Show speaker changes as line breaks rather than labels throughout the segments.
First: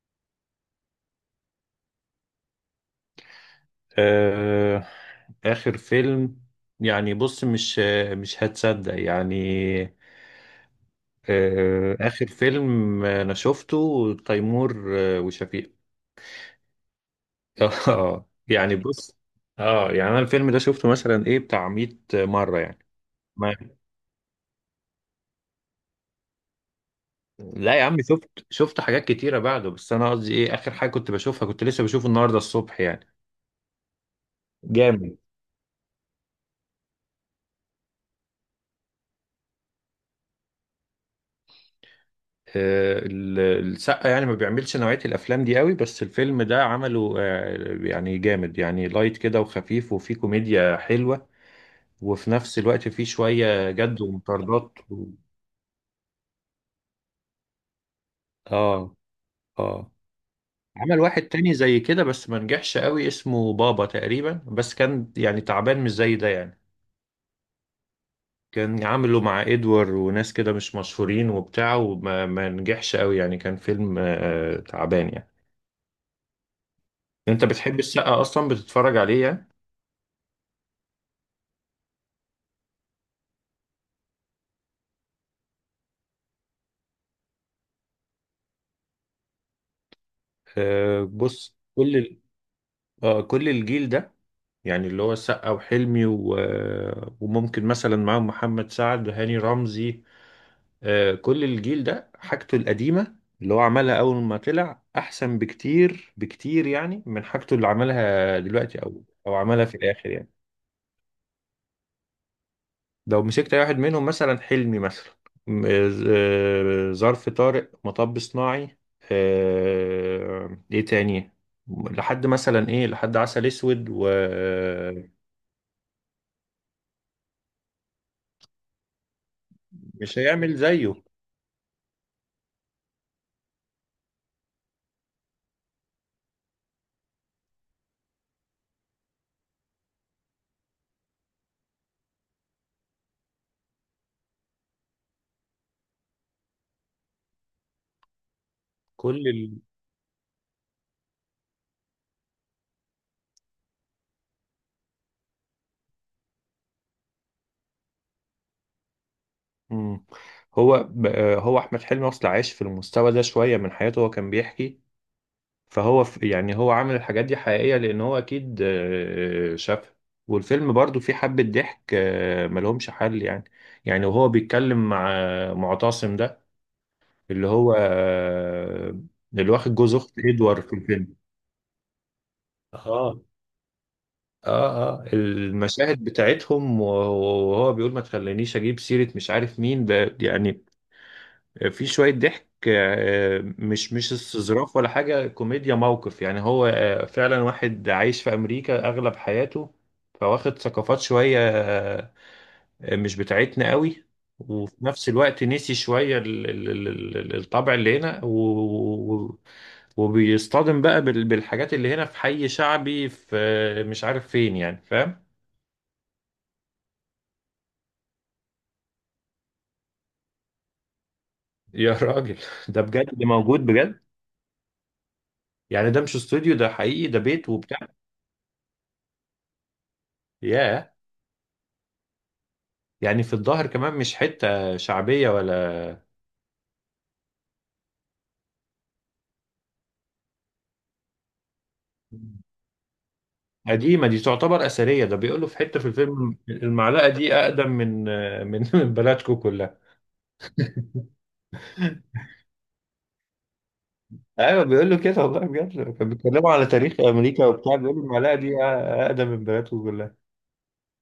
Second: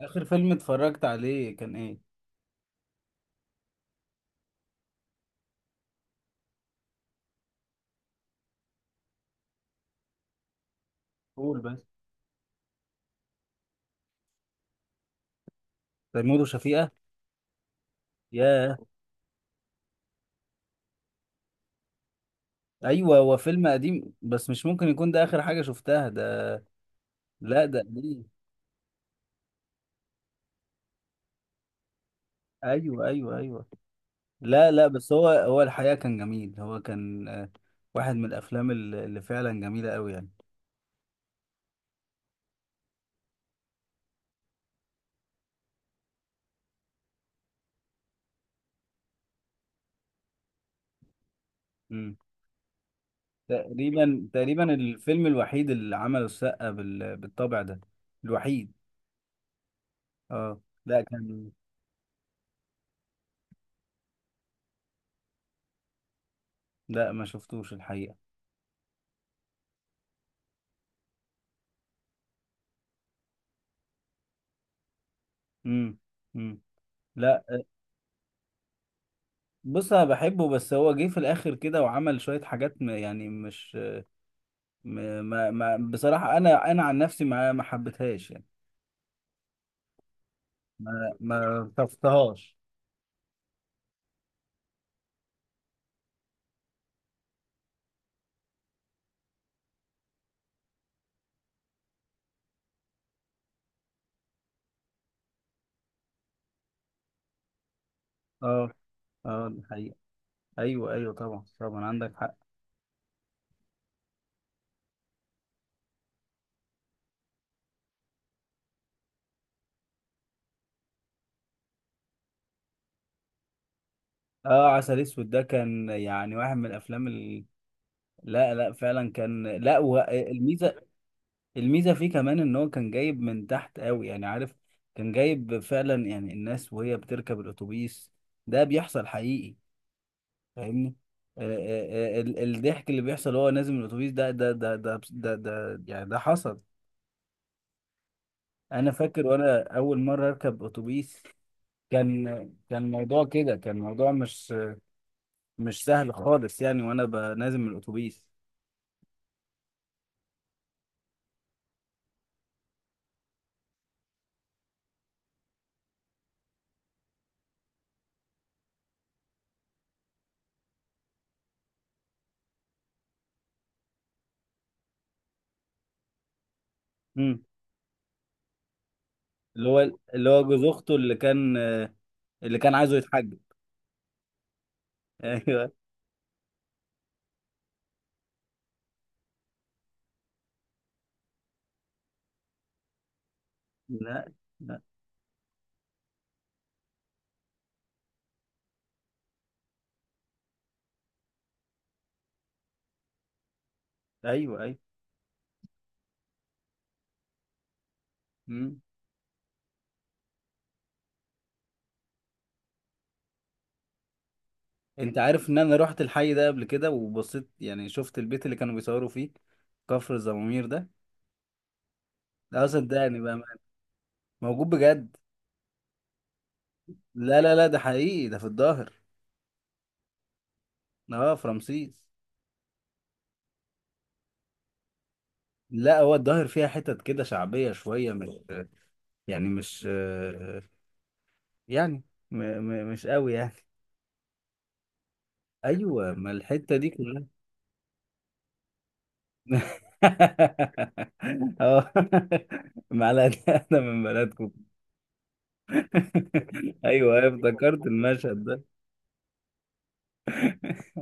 اخر فيلم اتفرجت عليه كان ايه؟
آه، آخر فيلم. يعني بص مش هتصدق يعني.
قول بس.
آه، آخر فيلم أنا شفته تيمور وشفيقة.
تيمور وشفيقة.
آه، يعني
ياه.
بص. اه، يعني أنا الفيلم ده شفته مثلا إيه بتاع 100 مرة يعني.
ايوه، هو
ما
فيلم قديم بس مش ممكن يكون ده اخر حاجة شفتها ده. لا،
لا
ده
يا عم،
قديم.
شفت حاجات كتيرة بعده، بس أنا قصدي إيه آخر حاجة كنت بشوفها، كنت لسه بشوفه النهاردة الصبح
ايوه،
يعني.
ايوه، ايوه. لا، لا، بس
جامد.
هو الحقيقة كان جميل، هو كان واحد من الافلام اللي فعلا جميلة قوي يعني.
آه، السقا يعني ما بيعملش نوعية الأفلام دي قوي، بس الفيلم ده عمله، يعني جامد يعني لايت كده وخفيف وفيه كوميديا حلوة.
امم.
وفي نفس الوقت فيه شوية جد
تقريبا،
ومطاردات
تقريبا
و.
الفيلم الوحيد اللي عمله السقا بالطبع ده. الوحيد.
اه. اه.
اه،
عمل
لا،
واحد
كان.
تاني زي كده بس ما نجحش قوي، اسمه بابا تقريبا، بس كان يعني تعبان مش زي ده يعني.
لا، ما شفتوش الحقيقة.
كان عامله مع ادوار وناس كده مش مشهورين وبتاع، وما ما نجحش قوي يعني، كان فيلم تعبان يعني.
امم. امم. لا.
انت بتحب السقا اصلا؟ بتتفرج عليه يعني؟
بص، انا بحبه بس هو جه في الاخر كده وعمل شويه حاجات يعني مش ما بصراحه انا عن نفسي ما حبيتهاش يعني.
آه،
ما
بص،
ما
كل ال-
طفتهاش.
آه، كل الجيل ده، يعني اللي هو السقا وحلمي وممكن مثلا معاهم محمد سعد وهاني رمزي. آه، كل الجيل ده حاجته القديمة اللي هو عملها أول ما طلع أحسن بكتير بكتير يعني، من حاجته اللي عملها
اه،
دلوقتي أو
اه، دي
عملها في
حقيقة.
الآخر يعني.
ايوه، ايوه، طبعا، طبعا عندك حق.
لو مسكت اي واحد منهم مثلا حلمي مثلا ظرف طارق، مطب صناعي، ايه تاني، لحد مثلا ايه لحد عسل اسود،
اه، عسل
ومش
اسود ده كان يعني واحد من الافلام لا، لا، فعلا كان. لا،
هيعمل
والميزه،
زيه.
الميزه فيه كمان ان هو كان جايب من تحت قوي يعني، عارف. كان جايب فعلا يعني الناس وهي بتركب الاتوبيس. ده بيحصل حقيقي. فاهمني. الضحك اللي بيحصل وهو نازل من الاتوبيس ده يعني ده حصل. انا فاكر
كل ال...
وانا اول مره اركب اتوبيس. كان كان الموضوع كده، كان الموضوع مش سهل خالص يعني، وانا نازل من الاتوبيس.
مم. هو ب- آه، هو احمد حلمي اصلا عايش في المستوى ده شويه من حياته، هو كان بيحكي. يعني هو عامل الحاجات دي حقيقية، لأن هو أكيد شافها. والفيلم برضو فيه حبة ضحك، ملهمش حل يعني. يعني وهو بيتكلم مع معتصم ده،
امم.
اللي هو آه، اللي
اللي
واخد
هو
جوز أخت
اللي هو
إدوار
جوز
في
اخته اللي
الفيلم.
كان اللي كان عايزه
اه.
يتحجب.
اه. اه.
ايوه.
المشاهد بتاعتهم وهو بيقول ما تخلينيش اجيب سيرة مش عارف مين يعني. في شوية ضحك، مش
لا،
استظراف
لا.
ولا حاجة، كوميديا موقف يعني هو فعلا واحد عايش في أمريكا أغلب حياته. فواخد ثقافات شوية مش بتاعتنا قوي.
ايوه،
وفي
ايوه.
نفس الوقت نسي شوية الطبع اللي هنا
امم.
وبيصطدم بقى بالحاجات اللي هنا في حي شعبي، في مش عارف فين يعني،
انت
فاهم؟
عارف ان انا رحت الحي ده قبل كده وبصيت، يعني شفت البيت اللي كانوا بيصوروا فيه؟ كفر الزمامير ده.
يا راجل!
لا،
ده بجد،
صدقني
ده
بقى.
موجود بجد.
موجود بجد.
يعني ده مش استوديو، ده حقيقي، ده
لا،
بيت
لا، لا،
وبتاع.
ده حقيقي، ده في الظاهر.
ياه.
اه، في رمسيس.
يعني في الظاهر كمان مش حتة شعبية ولا
لا، هو الظاهر فيها حتت كده شعبية شوية، مش يعني مش يعني م م مش قوي يعني.
قديمة، دي تعتبر أثرية. ده بيقولوا في حتة في
ايوه، ما
الفيلم
الحتة دي
المعلقة
كلها.
دي أقدم من من بلدكم كلها.
اه. معلقة. انا من بلدكم.
أيوة بيقولوا كده والله بجد، كانوا بيتكلموا على تاريخ
ايوه، أيوة،
أمريكا وبتاع،
افتكرت
بيقولوا المعلقة
المشهد ده.
دي أقدم من بلدكم كلها.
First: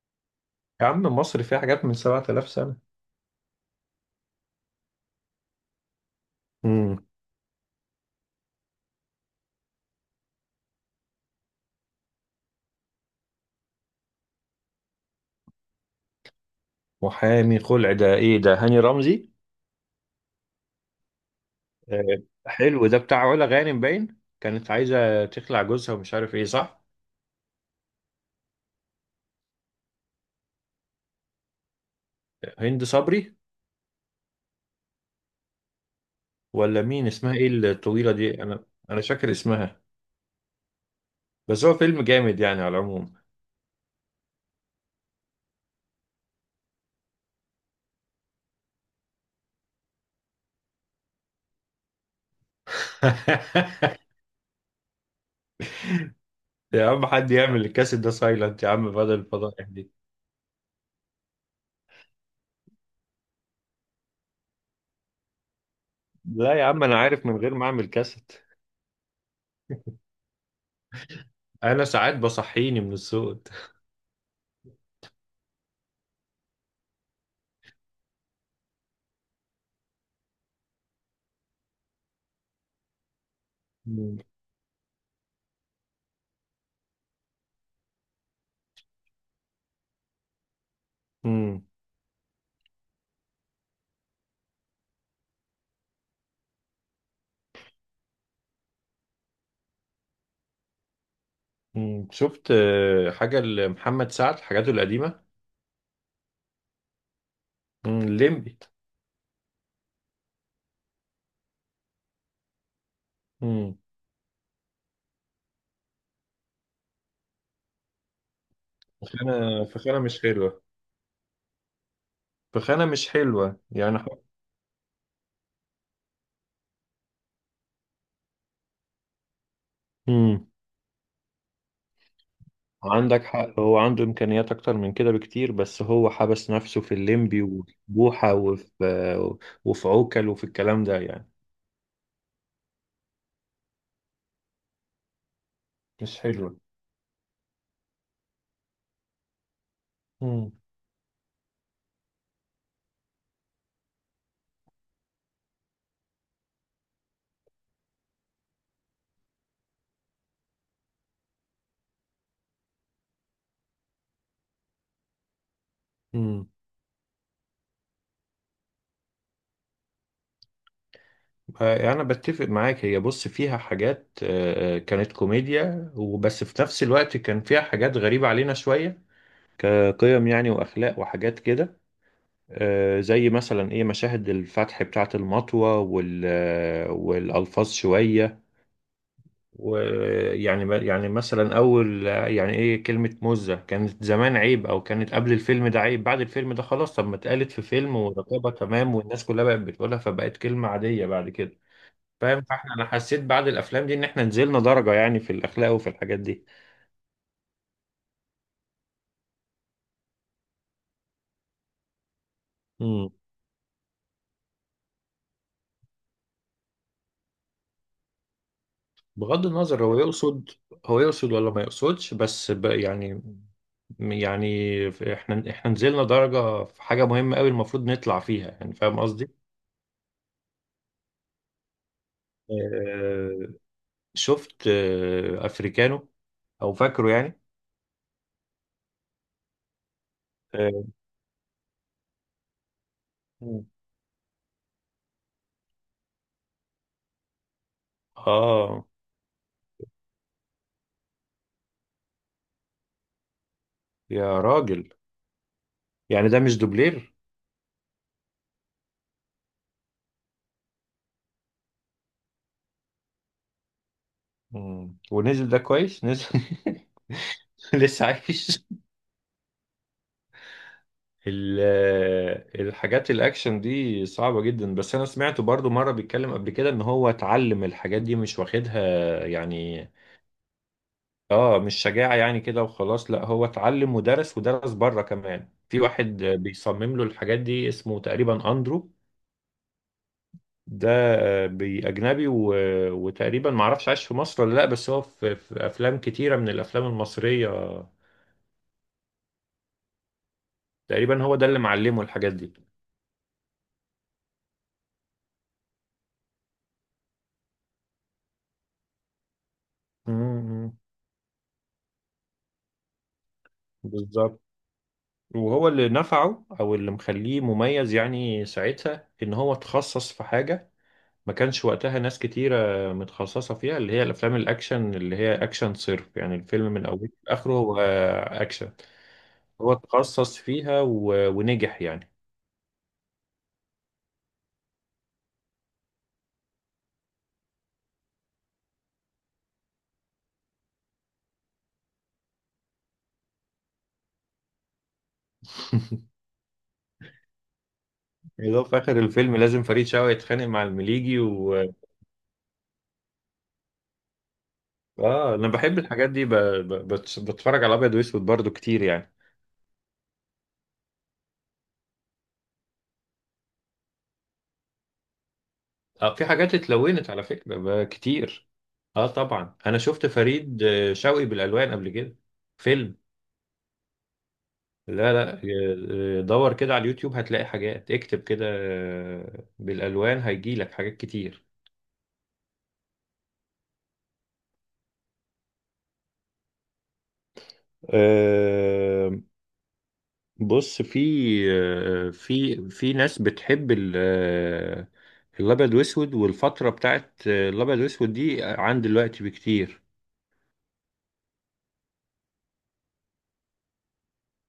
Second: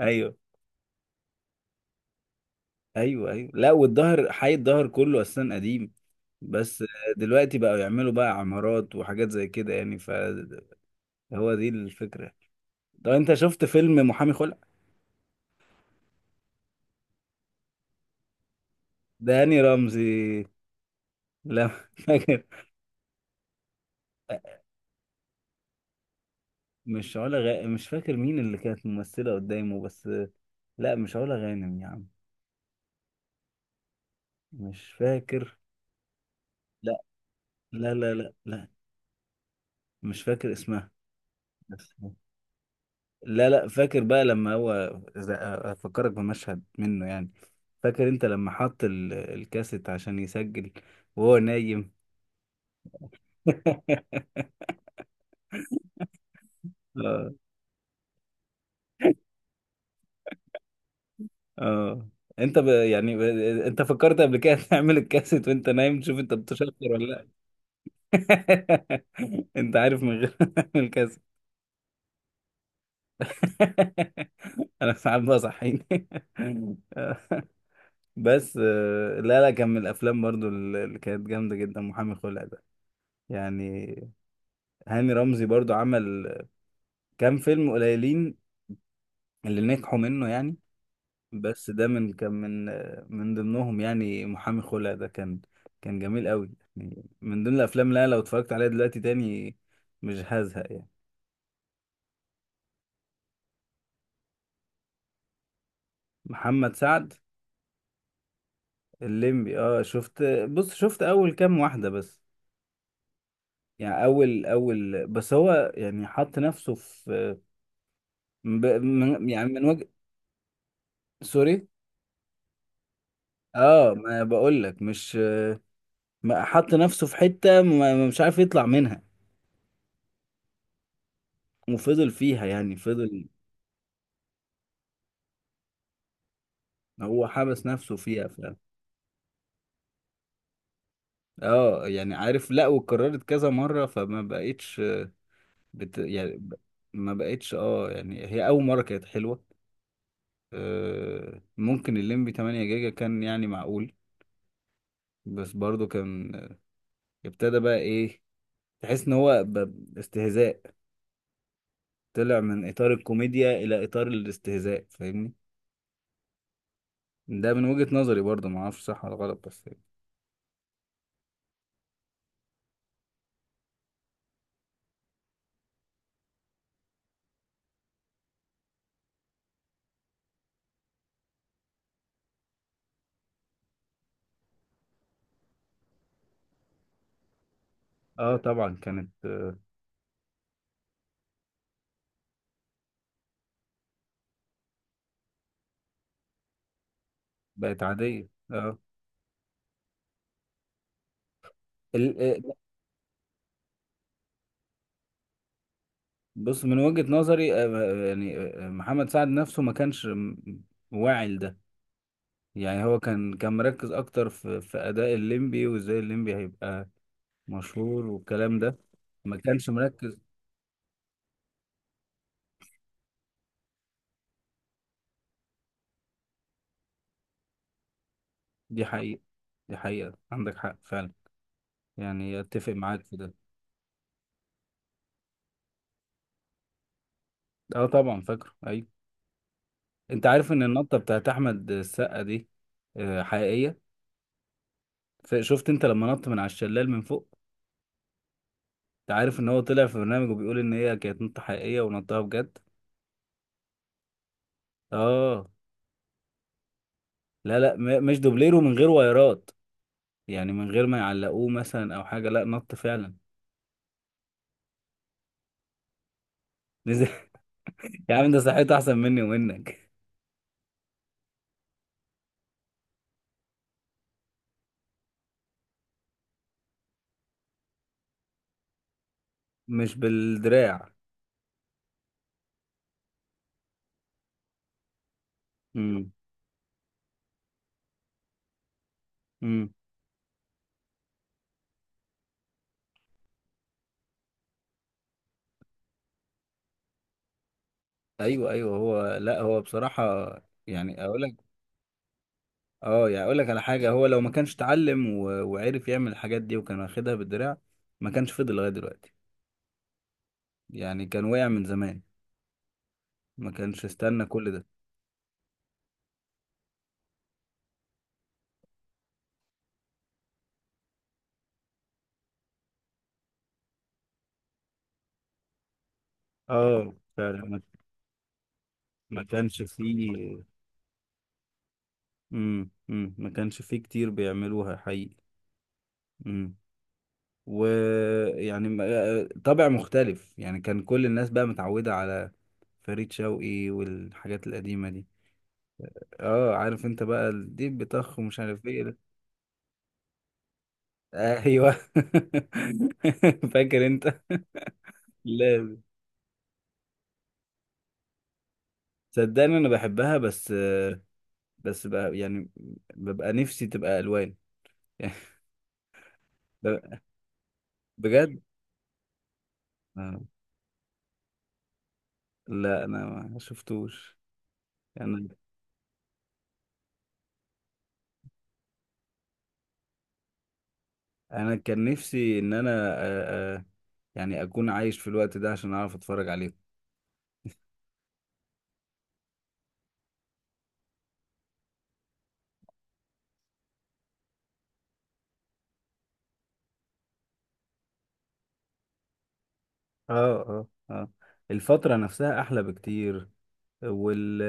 ايوه،
يا عم، مصر فيها حاجات من 7000 سنة.
ايوه، ايوه. لا، والظهر، حي الظهر كله اصلا قديم. بس
امم.
دلوقتي بقوا يعملوا بقى عمارات وحاجات زي كده يعني، فهو دي الفكره. طب انت شفت فيلم محامي خلع؟
محامي خلع، ده إيه ده، هاني رمزي؟
داني رمزي. لا،
آه،
فاكر.
حلو ده، بتاع علا غانم، باين كانت عايزة تخلع جوزها ومش عارف إيه، صح؟
مش علا غ... مش فاكر مين اللي كانت ممثله قدامه بس. لا، مش علا غانم يا عم.
هند صبري؟
مش فاكر.
ولا
لا،
مين، اسمها ايه
لا،
الطويلة
لا، لا.
دي، انا
لا،
انا فاكر اسمها.
مش فاكر اسمها.
بس هو فيلم جامد يعني على العموم.
لا، لا، فاكر بقى لما هو إذا- افكرك بمشهد منه يعني. فاكر انت لما حط الكاسيت عشان يسجل وهو نايم.
يا عم،
اه،
حد يعمل الكاسيت ده سايلنت يا عم بدل الفضائح دي.
اه، انت يعني انت فكرت قبل كده تعمل الكاسيت وانت نايم تشوف انت
لا يا
بتشفر
عم، انا
ولا
عارف
لا؟
من غير ما اعمل كاسيت،
انت عارف من غير الكاسيت.
انا ساعات بصحيني من الصوت.
انا ساعات بقى صحيني. آه. بس لا، لا، كان من الافلام برضو اللي كانت جامده جدا، محامي خلع ده يعني.
مم.
هاني رمزي برضو عمل كام فيلم قليلين اللي نجحوا منه يعني.
مم.
بس ده من كان من ضمنهم، يعني محامي خلع ده كان جميل قوي، يعني من ضمن الافلام. لا، لو اتفرجت عليها دلوقتي تاني مش هزهق يعني.
مم. شفت حاجة لمحمد سعد حاجاته القديمة؟
محمد سعد.
مم. الليمبي.
الليمبي. اه، شفت. بص، شفت اول كام واحدة بس،
مم.
يعني اول اول. بس هو يعني حط نفسه في من يعني
فخانة
من وجه.
فخانة مش حلوة.
سوري.
فخانة مش حلوة
اه،
يعني.
ما بقول لك مش. ما حط نفسه في حتة مش عارف يطلع منها.
مم.
وفضل فيها يعني،
عندك
فضل.
حق، هو عنده إمكانيات أكتر من كده بكتير، بس هو حبس نفسه في
هو
الليمبي
حبس
وفي
نفسه فيها
بوحة وفي عوكل وفي الكلام ده يعني،
اه، يعني عارف، لا واتكررت كذا مرة فما بقتش
مش
يعني
حلوة.
ما بقتش. اه يعني هي أول مرة كانت حلوة.
مم.
ممكن الليمبي 8 جيجا كان، يعني معقول. بس برضو كان ابتدى بقى ايه، تحس ان هو استهزاء. طلع من اطار الكوميديا الى اطار الاستهزاء، فاهمني؟
مم.
ده من وجهة نظري برضو، ما اعرفش صح ولا غلط بس.
آه، أنا بتفق معاك، هي بص فيها حاجات، كانت كوميديا وبس، في نفس الوقت كان فيها حاجات غريبة علينا شوية، كقيم يعني وأخلاق وحاجات كده. زي مثلا إيه مشاهد الفتح بتاعة المطوة والألفاظ
اه،
شوية.
طبعا كانت
ويعني مثلا اول يعني ايه، كلمة مزة كانت زمان عيب، او كانت قبل الفيلم ده عيب، بعد الفيلم ده خلاص، طب ما اتقالت في
بقت
فيلم
عادية.
ورقابة تمام، والناس كلها بقت بتقولها فبقت كلمة عادية بعد كده. فاهم؟
اه.
فاحنا انا حسيت بعد الافلام دي ان احنا نزلنا درجة يعني في الاخلاق وفي الحاجات دي.
بص، من وجهة نظري يعني محمد سعد نفسه ما كانش واعي لده. يعني هو
امم.
كان مركز اكتر في اداء الليمبي، وازاي الليمبي هيبقى مشهور والكلام ده. ما
بغض
كانش
النظر،
مركز.
هو يقصد ولا ما يقصدش بس يعني. يعني احنا نزلنا درجة في حاجة مهمة قوي المفروض نطلع فيها يعني،
دي
فاهم
حقيقة.
قصدي؟
دي حقيقة، عندك حق فعلا. يعني اتفق معاك في ده.
شفت افريكانو، او فاكره يعني؟
اه، طبعا فاكره، ايوه. انت عارف ان
اه.
النطة بتاعت احمد السقا دي
مم.
حقيقية؟ شفت انت لما نط من على الشلال من فوق؟
آه،
انت عارف ان هو طلع في برنامج وبيقول ان هي كانت نطة حقيقية ونطها بجد؟
يا راجل،
اه.
يعني ده مش دوبلير؟
لا، لا، مش دوبليرو من غير وايرات، يعني من غير ما يعلقوه مثلا او حاجه، لا نط فعلا.
مم. ونزل، ده كويس نزل.
نزل.
لسه
يا عم، ده
عايش.
صحته احسن مني ومنك.
الحاجات الاكشن دي صعبة جدا، بس انا سمعته برضو مرة بيتكلم قبل كده ان هو اتعلم الحاجات دي، مش واخدها يعني.
مش بالدراع.
اه، مش شجاعة يعني كده وخلاص، لا هو اتعلم ودرس ودرس بره كمان، في
امم.
واحد بيصمم له الحاجات دي اسمه تقريبا اندرو.
امم.
ده بأجنبي وتقريبا معرفش عايش في مصر ولا لأ، بس هو في أفلام كتيرة من الأفلام المصرية.
ايوه، ايوه، هو. لا، هو بصراحه، يعني اقول
تقريبا هو ده
لك.
اللي معلمه الحاجات دي.
اه، يعني اقول لك على حاجه، هو لو ما كانش اتعلم وعرف يعمل الحاجات دي وكان واخدها بالدراع ما كانش فضل لغايه دلوقتي.
امم.
يعني كان وقع من زمان، ما كانش استنى
بالظبط.
كل ده.
وهو اللي نفعه او اللي مخليه مميز يعني ساعتها ان هو اتخصص في حاجه، ما كانش وقتها ناس كتيره متخصصه فيها، اللي هي الافلام الاكشن، اللي هي اكشن صرف يعني، الفيلم من
اه،
اوله
فعلا
لاخره
ما
هو اكشن.
ما كانش
هو
فيه.
اتخصص فيها ونجح يعني.
امم. امم. ما كانش فيه كتير بيعملوها حقيقي. امم. ويعني طابع مختلف، يعني كان كل الناس بقى متعودة على فريد شوقي والحاجات القديمة دي. اه، عارف انت بقى، الديب بطخ ومش
اللي هو
عارف
في
ايه ده.
آخر الفيلم لازم فريد شوقي يتخانق مع المليجي و.
ايوه. فاكر انت.
آه، أنا
لا،
بحب الحاجات دي، بتفرج على أبيض وأسود برضو كتير يعني.
صدقني انا بحبها بس بس بقى يعني ببقى نفسي تبقى الوان.
آه، في حاجات
ب-
اتلونت على فكرة
بجد.
كتير. آه، طبعا أنا شفت
آه.
فريد شوقي بالألوان قبل كده.
لا،
فيلم.
انا ما شفتوش.
لا،
يعني
لا، دور كده على اليوتيوب هتلاقي حاجات، اكتب كده بالألوان هيجيلك حاجات كتير.
انا كان نفسي ان انا يعني اكون عايش في الوقت ده عشان اعرف اتفرج عليهم.
آه، بص في في ناس بتحب الابيض واسود، والفتره بتاعت الابيض واسود دي عن دلوقتي بكتير.
اه. اه. اه. الفترة نفسها احلى بكتير وال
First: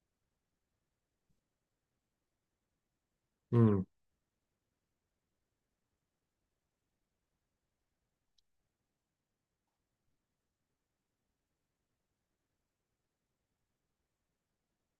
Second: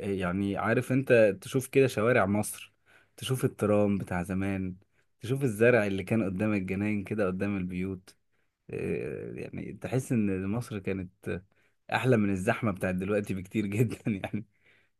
يعني عارف انت، تشوف كده شوارع مصر، تشوف
امم.
الترام بتاع زمان، تشوف الزرع اللي كان قدام الجناين كده، قدام البيوت. يعني تحس ان مصر كانت احلى من الزحمة بتاعت دلوقتي بكتير، جدا يعني.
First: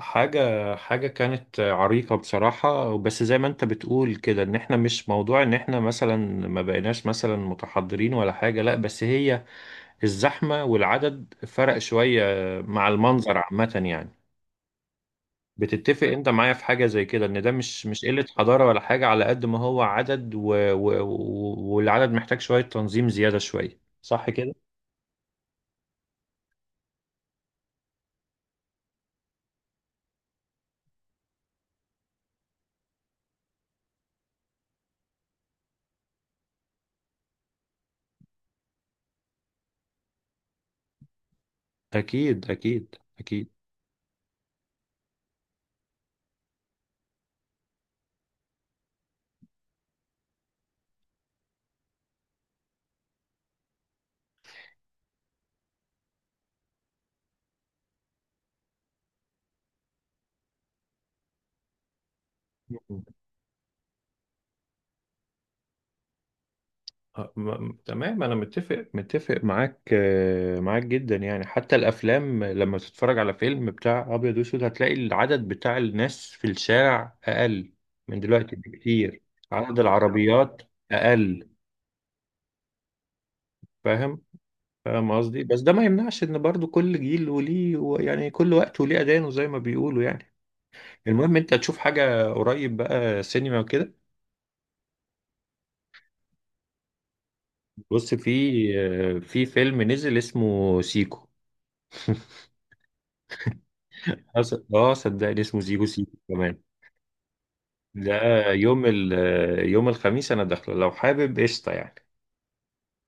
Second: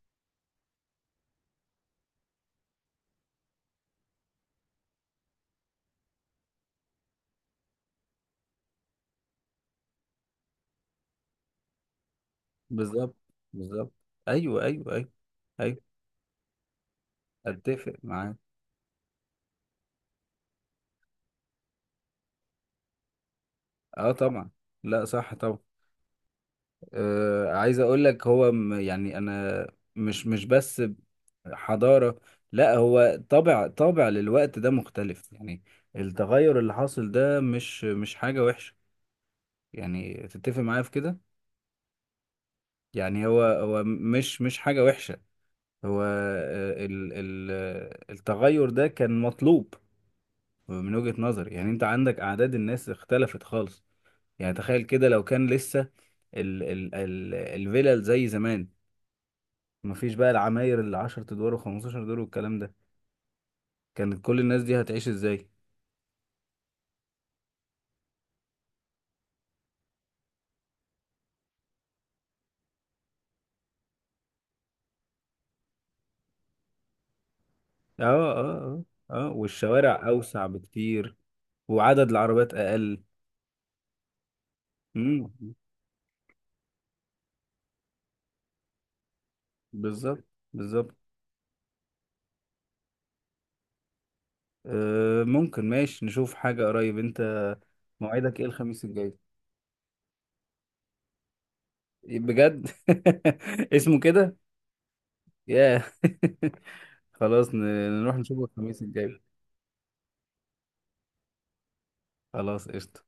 حاجه حاجه كانت عريقه بصراحه، بس زي ما انت بتقول كده، ان احنا مش موضوع ان احنا مثلا ما بقيناش مثلا متحضرين ولا حاجه، لا بس هي الزحمه والعدد فرق شويه مع
بالظبط.
المنظر عامه
بالظبط.
يعني.
ايوه، ايوه، ايوه. ايوه،
بتتفق انت معايا في حاجة زي كده، ان ده مش
اتفق
مش قلة
معاك.
حضارة ولا حاجة، على قد ما هو عدد والعدد محتاج شوية تنظيم زيادة شوية،
اه،
صح
طبعا.
كده؟
لا، صح طبعا. عايز اقول لك هو يعني انا مش بس حضارة. لا، هو طابع طابع للوقت ده مختلف يعني. التغير اللي حاصل ده مش حاجة وحشة، يعني تتفق معايا في كده؟
أكيد، أكيد،
يعني هو
أكيد.
هو مش حاجة وحشة. هو آه، ال ال آه، التغير ده كان مطلوب من وجهة نظري، يعني انت عندك اعداد الناس اختلفت خالص. يعني تخيل كده لو كان لسه ال ال ال الفلل زي زمان، مفيش بقى العماير اللي 10 ادوار و15 دور والكلام ده،
م-
كانت كل الناس دي هتعيش ازاي؟
تمام، أنا متفق معاك جدا يعني، حتى الأفلام لما تتفرج على فيلم بتاع أبيض وأسود هتلاقي العدد بتاع الناس في الشارع أقل
اه،
من دلوقتي
اه،
بكتير،
اه، اه،
عدد
والشوارع اوسع
العربيات
بكتير،
أقل،
وعدد العربيات اقل.
فاهم؟ فاهم
امم.
قصدي؟ بس ده ما يمنعش ان برضو كل جيل وليه يعني كل وقت وليه اذانه زي ما بيقولوا
بالظبط.
يعني.
بالظبط.
المهم انت تشوف حاجة قريب بقى، سينما وكده؟
آه، ممكن، ماشي نشوف حاجة قريب انت.
بص، في
موعدك ايه الخميس الجاي؟
في فيلم نزل اسمه سيكو.
بجد. اسمه كده؟
صدقني اسمه
ياه.
سيكو سيكو كمان.
خلاص،
ده
نروح نشوفه الخميس
يوم ال
الجاي.
يوم الخميس انا داخله، لو حابب قشطة يعني.
خلاص، قشطة.